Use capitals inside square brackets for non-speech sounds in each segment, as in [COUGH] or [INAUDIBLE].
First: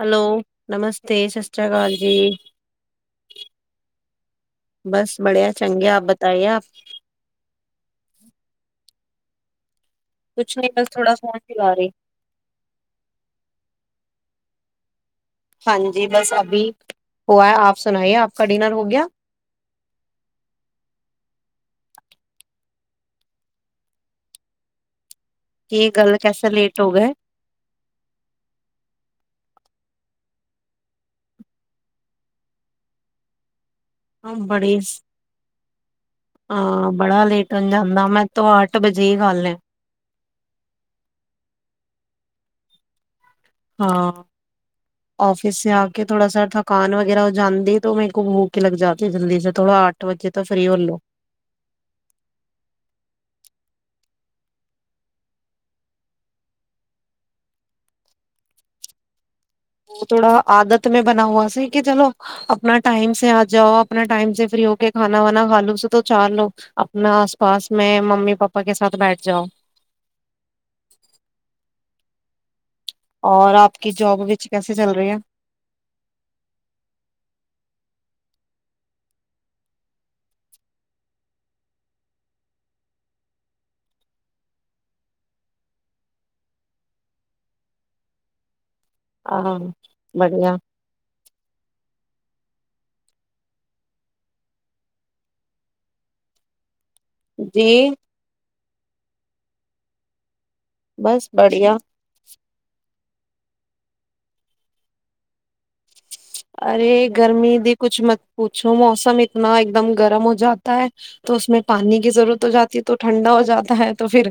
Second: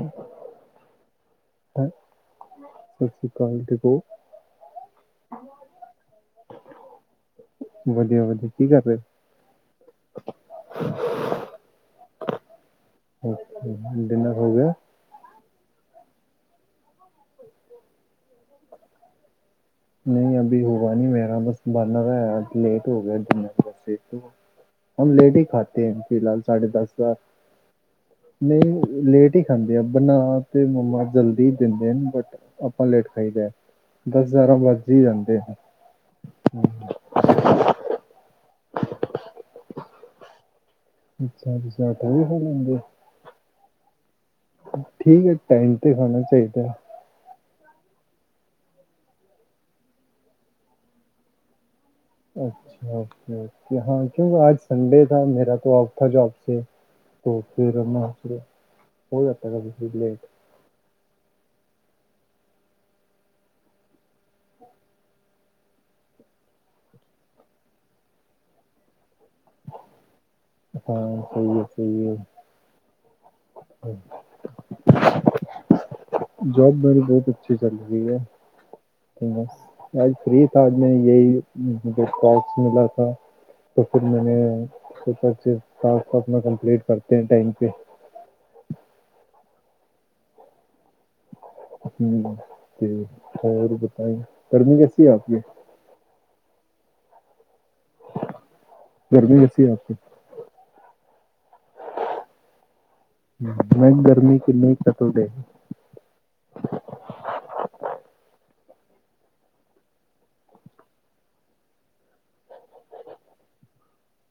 Hello, ਨਮਸਤੇ ਸਤਿ ਸ੍ਰੀ ਸਰ ਕਾਲ ਜੀ। ਸਤਿ ਸ਼੍ਰੀ ਅਕਾਲ ਦੇਖੋ ਬਸ ਬੜਿਆ ਚੰਗੇ, ਆਪ ਬਤਾਈਏ ਆਪ ਵਧੀਆ ਵਧੀਆ ਕੀ ਕਰ ਰੇ। ਕੁਛ ਨਹੀਂ ਬਸ ਥੋੜਾ ਫੋਨ ਚਲਾਰੀ। ਹੋ ਡਿਨਰ ਹੋ ਗਿਆ। ਹਾਂਜੀ, ਬਸ ਅਭੀ ਹੂਆ ਹੈ, ਆਪ ਸੁਣਾਈਏ ਆਪ ਕਾ ਡਿਨਰ ਹੋ ਗਿਆ। ਨਹੀਂ ਅਭੀ ਹੂਆ ਨੀ ਮੇਰਾ ਬਸ ਬਣਰਾ ਹੈ ਲੇਟ ਹੋ ਗਿਆ ਦੋਨੋ ਤਰਫ ਸੇ ਤੋ ਹੂੰ ਲੇਟ ਹੀ ਖਾਤੇ ਹੈ ਫਿਲਹਾਲ ਸਾਢੇ ਦਸ ਯਾ ਨਹੀਂ ਲੇਟ ਹੀ ਖਾਂਦੇ ਬਣਾ ਤੇ ਮੰਮਾ ਜਲਦੀ ਦਿੰਦੇ ਨੇ ਬਟ ਅਪਾਂ ਲੇਟ ਖਾਈਦੈ। ਦਸ ਗਿਆਰਾਂ ਵਜ ਹੀ ਜਾਂਦੇ ਹੈ। ਹਾਂ, ਬੜਾ ਲੇਟ ਹੋ ਜਾਂਦਾ ਮੈਂ ਤੋ ਆਠ ਬਜੇ ਹੀ ਕਾਲੇ। ਅੱਛਾ ਅੱਛਾ, ਜਦੀ ਸੋ ਜਾਂਦੇ ਹੋ। ਹਾਂ, ਠੀਕ ਹੈ ਔਫਿਸ ਸੇ ਟਾਈਮ ਆ ਤੇ ਕੇ ਖਾਣਾ ਥੋੜਾ ਸਾ ਚਾਹੀਦਾ ਥਕਾਨ ਵਗੈਰਾ ਜਾਂਦੀ ਏ ਤੋ ਮੇਰੇ ਕੋ ਭੋਖ ਲੱਗ ਜਾਤੀ ਐ ਜਲਦੀ ਸੇ ਥੋੜ੍ਹਾ ਅੱਠ ਵਜੇ ਤੋਂ ਫਰੀ ਹੋਲੋ। ਅੱਛਾ ਓਕੇ ਓਕੇ, ਹਾਂ ਕਿਓ ਆਜ ਸੰਡੇ ਥਾ ਮੇਰਾ ਤਾਂ ਔਫ ਥਾ ਜੋਬ ਸੇ ਤੋ ਫਿਰ ਨਾ ਕੇ ਸੋ ਜਾ ਵੋ ਥੋੜਾ ਆਦਤ ਮੇ ਬਣਾ ਹੂਆ ਸੀ। ਕਿ ਚਲੋ ਅਪਣਾ ਟਾਈਮ ਸੇ ਆ ਜਾਓ, ਅਪਣਾ ਟਾਈਮ ਸੇ ਫ੍ਰੀ ਹੋ ਕੇ ਖਾਨਾ ਵਾਨਾ ਖਾਲੂ, ਉਸਸੇ ਤੋਂ ਚਾਰ ਲੋਗ ਅਪਣਾ ਆਸ ਪਾਸ ਮੈਂ ਮੰਮੀ ਪਾਪਾ ਕੇ ਸਾਥ ਬੈਠ ਹਾਂ, ਸਹੀ ਐ। ਸਹੀ ਐ। ਔਰ ਆਪ ਕੀ ਜੋਬ ਵਿੱਚ ਕੈਸੇ ਚੱਲ ਰੀ ਹੈ। ਜੋਬ ਮੇਰੀ ਬੌਤ ਅੱਛੀ ਚੱਲ ਰੀ ਹੈ, ਬਸ ਆਜ ਫਰੀ ਦਾ, ਆਜ ਮੈਂ ਯਈ ਮੁਝੇ ਟਾਸਕ ਮਿਲਾ ਦਾ, ਤੋ ਫਿਰ ਮੈਂਨੇ ਫਟਕ ਸੇ ਟਾਸਕ ਅਪਣੇ ਕੰਪਲੀਟ ਕਰਤੇ ਟਾਈਮ ਪੇ। ਆਹ, ਬੜੀਆ। ਹੂੰ, ਤੇ ਹੋਰ ਬਤਾਏਂ ਗਰਮੀ ਕੈਸੀ ਹੈ ਆਪ ਕੇ। ਜੀ। ਗਰਮੀ ਕੈਸੀ ਹੈ ਆਪਕੇ। ਬਸ ਬੜੀਆ‌। ਹੂੰ ਨਹੀਂ ਗਰਮੀ ਕਿੰਨੀ ਕੱਟਦੇ। ਜੋ ਮੌਸਮ ਇਤਨਾ ਇੱਕਦਮ ਗਰਮ ਹੋ ਜਾਤਾ ਹੈ ਤੋ ਉਸਮੇ ਪਾਣੀ ਕੀ ਜ਼ਰੂਰਤ ਹੋ ਜਾਤੀ ਹੈ ਤੋ ਠੰਡਾ ਹੋ ਜਾਤਾ ਹੈ ਤੋ ਫਿਰ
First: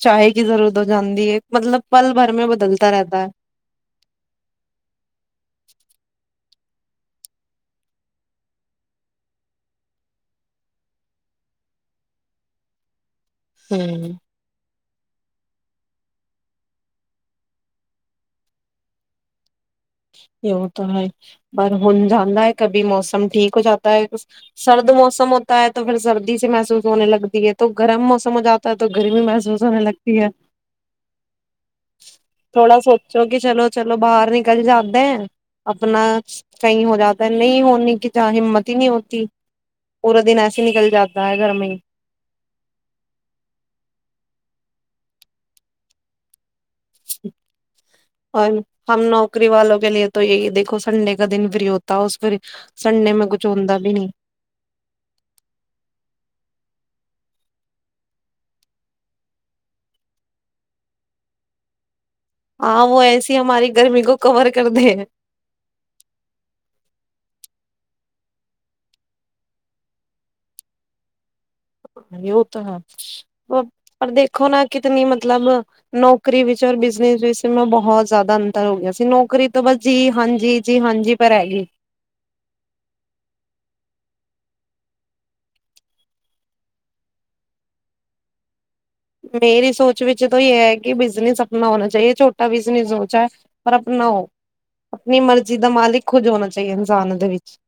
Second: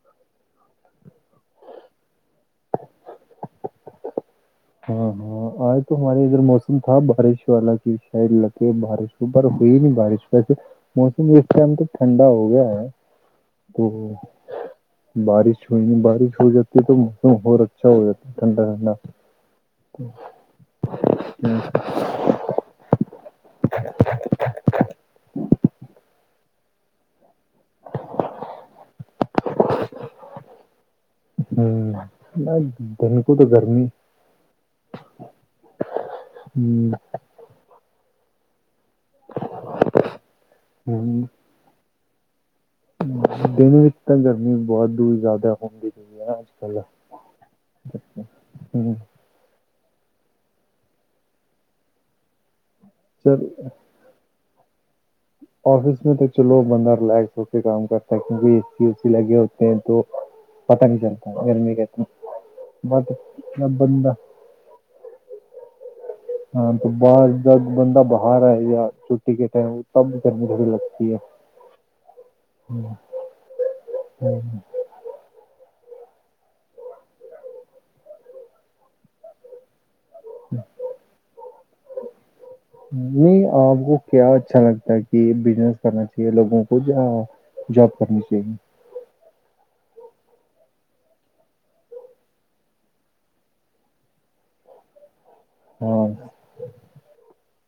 ਚਾਹ ਕੀ ਜ਼ਰੂਰਤ ਹੋ ਜਾਂਦੀ ਹੈ ਮਤਲਬ ਪਲ ਭਰ ਮੇ ਬਦਲਤਾ ਰਹਿਤਾ ਹੈ। ਹਾਂ ਹਾਂ ਆਜ ਤੋ ਹਮਾਰੇ ਫਿਰ ਮੌਸਮ ਥਾ ਬਾਰਿਸ਼ ਵਾਲਾ ਕਿ ਸ਼ਾਇਦ ਲੱਗੇ ਬਾਰਿਸ਼ [UNINTELLIGIBLE] ਪਰ ਹੋਈ ਨੀ ਬਾਰਿਸ਼ [UNINTELLIGIBLE] ਮੌਸਮ ਵੀ ਇਸ ਟਾਈਮ ਤੇ ਠੰਡਾ ਹੋ ਗਿਆ ਐ। ਹੂੰ। ਬਾਰਿਸ਼ ਹੋਈ ਨੀ ਬਾਰਿਸ਼ ਹੋ ਜਾਤੀ ਹੈ ਤਾਂ ਮੌਸਮ ਹੋਰ ਅੱਛਾ ਹੋ ਜਾਤਾ ਠੰਡਾ ਠੰਡਾ। [UNINTELLIGIBLE] [UNINTELLIGIBLE] ਸੀ ਮਹਿਸੂਸ ਹੋਨੇ ਲਗਦੀ ਹੈ। [UNINTELLIGIBLE] ਵੈ ਆਪਨਾ ਕਈ ਹੋ ਜਾਂ ਤਾ ਨਹੀਂ ਹੋਨੀ ਕਿੰਦਾ ਹਿੰਮਤ ਨਹੀਂ ਹੋਤੀ ਪੂਰਾ ਦਿਨ ਐਸੇ ਨਿਕਲ ਜਾਤਾ ਹੈ ਘਰ ਮੇ ਹੀ। ਹੂੰ, ਦਿਨ ਵਿੱਚ ਤਾਂ ਗਰਮੀ ਬਹੁਤ ਹੀ ਜ਼ਿਆਦਾ ਹੁੰਦੀ ਹੈ ਯਾਰ। ਹਾਂਜ ਹਮ ਨੌਕਰੀ ਵਾਲੋਂ ਕੇ ਲੀਯੇ ਤੋ ਯਹੀ ਦੇਖੋ ਸੰਡੇ ਕਾ ਦਿਨ ਫਰੀ ਹੋਤਾ ਉਸ ਪਰ ਹੀ ਸੰਡੇ ਮੈਂ ਕੁਝ ਹੁੰਦਾ ਬੀ ਨਹੀਂ। ਓਫੀਸ ਮੇ ਤੋਂ ਚਲੋ ਬੰਦਾ ਰਿਲੈਕਸ ਹੋ ਕੇ ਕਾਮ ਕਰਤਾ ਹੈ ਕਿਉਂਕਿ ਏਸੀ ਉਸੀ ਲਗੇ ਹੋਤੇ ਹੈ ਤੋ ਪਤਾ ਨਹੀਂ ਚਲਤਾ ਗਰਮੀ ਕਾ। ਹਾਂ ਉਹ ਐਸੀ ਹਮਾਰੀ ਗਰਮੀ ਕੋ ਕਵਰ ਕਰਦੇ। ਹਾਂ ਤੋਂ ਬਾਹਰ ਜਦ ਬੰਦਾ ਬਾਹਰ ਆਈਆ ਛੁੱਟੀ ਕੇ ਟਾਈਮ ਤਬ ਗਰਮੀ ਬੜੀ ਲਗਦੀ ਹੈ। ਹਾਂਜੀ ਵੋ ਤੋ ਹੈ ਪਰ ਦੇਖੋ ਨਾ ਕਿਤਨੀ ਮਤਲਬ ਨੌਕਰੀ ਵਿੱਚ ਔਰ ਬਿਜਨਸ ਵਿੱਚ ਏਸਮ ਬਹੁਤ ਜ਼ਿਆਦਾ ਅੰਤਰ ਹੋ ਗਿਆ ਸੀ ਨੌਕਰੀ ਤੋਂ ਬਸ ਜੀ ਹਾਂਜੀ, ਜੀ ਹਾਂਜੀ ਪਰ ਹੈਗੀ। ਨਹੀਂ ਆਪ ਕੋ ਕਿਆ ਅੱਛਾ ਲਗਦਾ ਹੈ ਕਿ ਬਿਜਨਸ ਕਰਨਾ ਚਾਹੀਏ ਲੋਗੋ ਕੋ ਜਾਂ ਜੋਬ ਕਰਨੀ ਚਾਹੀਏ? ਮੇਰੀ ਸੋਚ ਵਿੱਚ ਤੋ ਯੇ ਹੈ ਕਿ ਬਿਜਨਸ ਆਪਨਾ ਹੋਨਾ ਚਾਹੀਏ ਛੋਟਾ ਬਿਜਨਸ ਹੋ ਚਾਹੇ ਪਰ ਅਪਨਾ ਹੋ। ਅਪਨੀ ਮਰਜ਼ੀ ਦਾ ਮਾਲਿਕ ਖ਼ੁਦ ਹਾਂ ਹੋਣਾ ਚਾਹੀਏ ਇਨਸਾਨ ਦੇ ਵਿੱਚ।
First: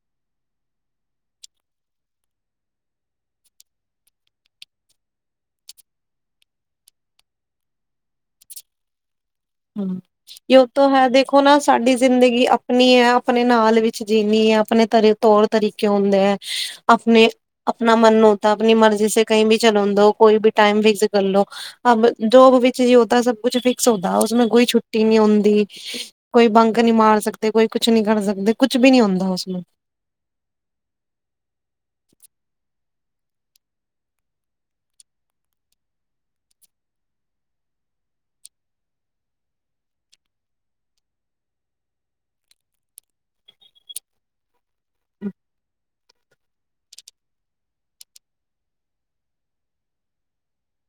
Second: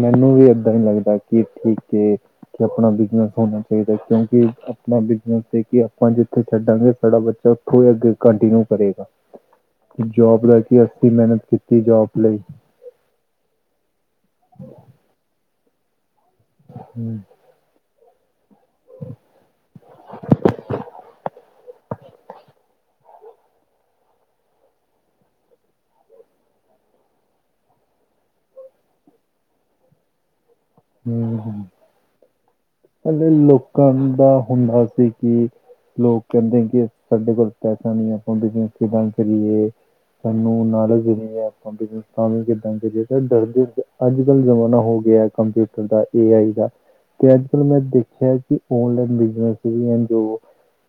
ਮੈਨੂੰ ਵੀ ਏਦਾਂ ਹੀ ਲੱਗਦਾ ਕਿ ਠੀਕ ਕਿ ਆਪਣਾ ਬਿਜਨਸ ਹੋਣਾ ਚਾਹੀਦਾ ਕਿਉਂਕਿ ਆਪਣਾ ਬਿਜ਼ਨਸ ਕਿ ਆਪਾਂ ਜਿੱਥੇ ਛੱਡਾਂਗੇ ਸਾਡਾ ਬੱਚਾ ਉੱਥੋਂ ਹੀ ਅੱਗੇ ਕੰਟੀਨਿਊ ਕਰੇਗਾ। ਹੂੰ ਜੌਬ ਦਾ ਯੋ ਕਿ ਤੋਂ ਹੈ ਅਸੀਂ ਦੇਖੋ ਮਿਹਨਤ ਨਾ ਕੀਤੀ ਸਾਡੀ ਜੌਬ ਲਈ ਜ਼ਿੰਦਗੀ ਆਪਨੀ ਹੈ ਆਪਨੇ ਨਾਲ ਵਿੱਚ ਜਿੰਨੀ ਹੈ ਆਪਣੇ ਤ ਤੌਰ ਤਰੀਕੇ ਹੁੰਦੇ ਐ। ਹਮ, ਆਪਨੇ ਆਪ ਆਪਣਾ ਮਨ ਹੋਤਾ ਆਪਣੀ ਮਰਜ਼ੀ ਸੇ ਕਹੀ ਵੀ ਚਲਣ ਦੋ ਕੋਈ ਵੀ ਟਾਈਮ ਫਿਕਸ ਕਰ ਲੋ ਅਬ ਜੋਬ ਵਿੱਚ ਜੇ ਹੋਤਾ ਸਭ ਕੁਛ ਫਿਕਸ ਹੋਤਾ ਹੈ ਔਰ ਉਸ ਮੇਂ ਕੋਈ ਛੁੱਟੀ ਨੀ ਹੁੰਦੀ, ਕੋਈ ਬੰਕ ਨੀ ਮਾਰ ਸਕਦੇ, ਕੋਈ ਕੁਛ ਨੀ ਕਰ ਸਕਦੇ, ਕੁਛ ਵੀ ਨੀ ਹੁੰਦਾ ਉਸ ਮੇਂ। ਹੂੰ ਹੂੰ, ਪਹਿਲੇ ਲੋਕਾਂ ਦਾ ਹੁੰਦਾ ਸੀ ਕਿ ਲੋਕ ਕਹਿੰਦੇ ਕਿ ਸਾਡੇ ਕੋਲ ਪੈਸਾ ਨਹੀਂ ਆਪਾਂ ਬਿਜਨਸ ਕਿੱਦਾਂ ਕਰੀਏ, ਸਾਨੂੰ ਨੌਲਜ ਨਹੀ ਹੈ ਆਪਾਂ ਬਿਜਨਸ ਕਾਮ ਵੀ ਕਿੱਦਾਂ ਕਰੀਏ ਪਹਿਲੇ ਡਰਦੇ ਸੀ ਅੱਜ ਕੱਲ ਜ਼ਮਾਨਾ ਹੋ ਗਿਆ ਕੰਪਿ ਊਟਰ ਦਾ ਏ ਆਈ ਦਾ ਤੇ ਅੱਜ ਕੱਲ ਮੈਂ ਦੇਖਿਆ ਕਿ ਓਨਲਾਈਨ ਬਿਜਨਸ ਵੀ ਹੈ ਜੋ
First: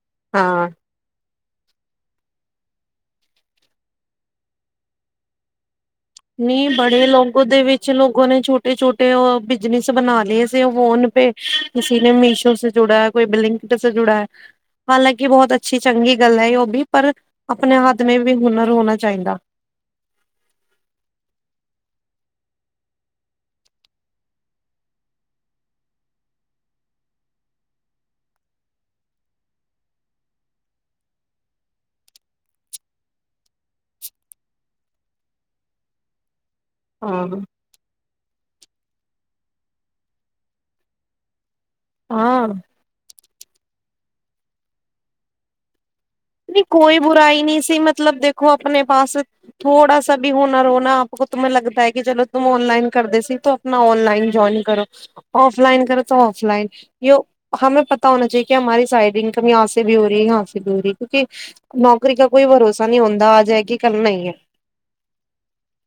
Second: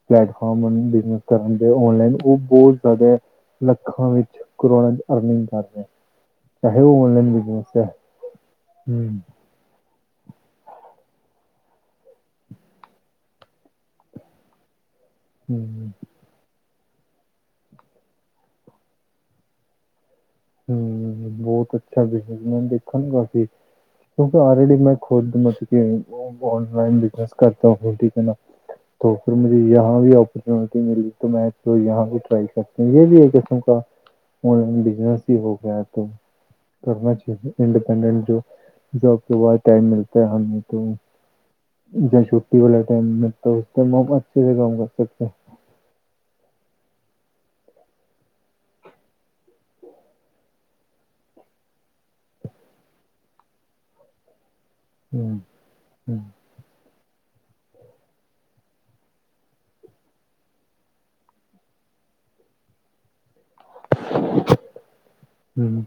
ਪਲੈਟਫਾਰਮ ਹਾਂ [UNINTELLIGIBLE] ਬਿਜ਼ਨਸ ਕਰਨ ਗੇ ਔਨਲਾਈਨ ਉਹ ਬਹੁਤ ਜ਼ਿਆਦਾ ਲੱਖਾਂ ਵਿੱਚ ਕਰੋੜਾ ਚ ਅਰਨਿੰਗ ਕਰਦੇ। ਨਹੀਂ ਬੜੇ ਲੋਗੋ ਦੇ ਵਿੱਚ ਲੋਗੋ ਨੇ ਛੋਟੇ-ਛੋਟੇ ਹੂੰ ਉਹ ਬਿਜਨਸ ਬਣਾ ਲਏ ਸੀੇ ਉਹ ਫੋਨ ਪੇ ਕਿਸੀ ਨੇ ਮੀਸ਼ੋ ਸੇ ਜੁੜਾ ਹੈ, ਕੋਈ ਬਿਲਿੰਕ ਸੇ ਜੁੜਾ ਹੈ। ਹਾਲਾਂਕਿ ਬਹੁਤ ਅੱਛੀ ਹੂੰ ਚੰਗੀ ਗੱਲ ਹੈ ਯੋ ਭੀ। ਪਰ ਆਪਣੇ ਹੱਦ ਮ ਵੀ ਹੁਨਰ ਹੋਣਾ ਚਾਹੀਦਾ ਹੂੰ ਬਹੁਤ ਅੱਛਾ ਬਿਜਨਸ ਮੈਨ ਦੇਖ ਨਾ ਕਾਫੀ ਕਿਉਂਕ ਅਲਰੇਡੀ ਮੈਂ ਖੁਦ ਮਤਲਬ ਕੇ ਔਨਲਾਈਨ ਬਿਜਨਸ ਕਰਦਾ ਠੀਕ ਹੈ ਨਾ ਫਿਰ ਮੁ ਵੀ ਓਰਚਨਿਟੀ ਮਿਲੀ ਮੈਂ ਕਰ ਵੀ ਕਿਸਮ ਓਨਲਾਈਨ ਬਿਜਨਸ ਹੋ ਗਿਆ ਤ ਕਰਨਾ ਹਾਂ ਚਾਹੀਦਾ ਇੰਡੀਪੈਂਡੈਂਟ ਜਬ ਤੋਂ ਬਾਅਦ ਟਾਈਮ ਮਿਲਦਾ ਹੈ ਹੇ ਜਾਂ ਹਾਂ ਛੁੱਟੀ ਵਾਲੇ ਟਾਈਮ ਉਸ ਅੱਛੇ ਕੰਮ ਕਰ ਸਕਦੇ ਕੋਈ ਬੁਰਾਈ ਨਹੀਂ ਸੀ ਮਤਲਬ ਦੇਖੋ ਆਪਣੇ ਪਾਸ ਥੋੜਾ ਸ ਵੀ ਹੋਣਾ ਰੋਣਾ ਆਪ ਤ ਲਗਦਾ ਹੈ ਕਿ ਚਲੋ ਤਮ ਔਨਲਾਈਨ ਕਰਦੇ ਸੀ ਤੂੰ ਆਪਣਾ ਔਨਲਾਈਨ ਜਇਨ ਔਫਲਾਈਨ ਕਰੋ ਤਾਂ ਔਫਲਾਈਨ ਜਉ ਹਮੇ ਪਤਾ ਹੋਣਾ ਚਾਹੀਏ ਕਿ ਹਮਾਰੀ ਸਾਈਡ ਇਨਕਮ ਜਏ ਵੀ ਹੋ ਰਹੀ ਹੈ ਹ ਸੇ ਵੀ ਹੋ ਰਹੀ ਹੈ ਕਿਉਂਕਿ ਨੌਕਰੀ ਦਾ ਕੋਈ ਭਰੋਸਾ ਨਹੀ ਹੁੰਦਾ ਆ ਜਾਏ ਕੀ ਕਰਨਾ ਹੀ ਹੈ ਹਮ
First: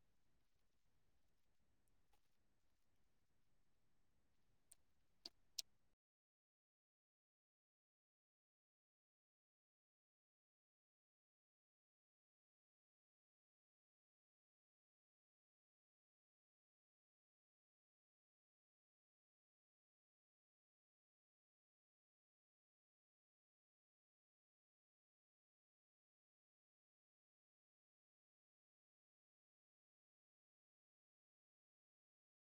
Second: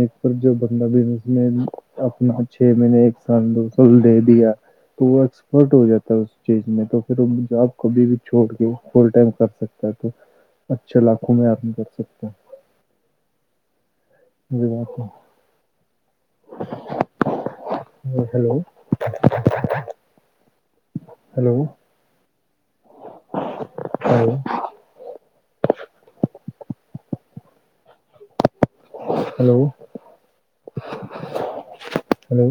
ਇੱਕ ਪਰ ਜ ਬੰਦਾ ਬਿਨ ਆਪਣਾ ਛੇ ਮਹੀਨੇ ਇੱਕ ਸਾਲ ਦੋ ਸਾਲ ਦੇ ਦ ਉਹ ਐਕਸਪਰਟ ਹੋ ਜਾਤਾ ਉਸ ਚੀਜ਼ ਮੈਂ ਫਿਰ ਉਹ ਆਪ ਕਭੀ ਵੀ ਛੋੜ ਕੇ ਫੁਲ ਟਾਈਮ ਕਰ ਸਕਤਾ ਅੱਛੇ ਲਾਖੋ ਮੈਂ ਅਰਾਮ ਕਰ ਸਕ [INAUDIBLE] ਹੈਲੋ [INAUDIBLE] ਹਾਂ ਲੋਲੋ ਹੈਲੋ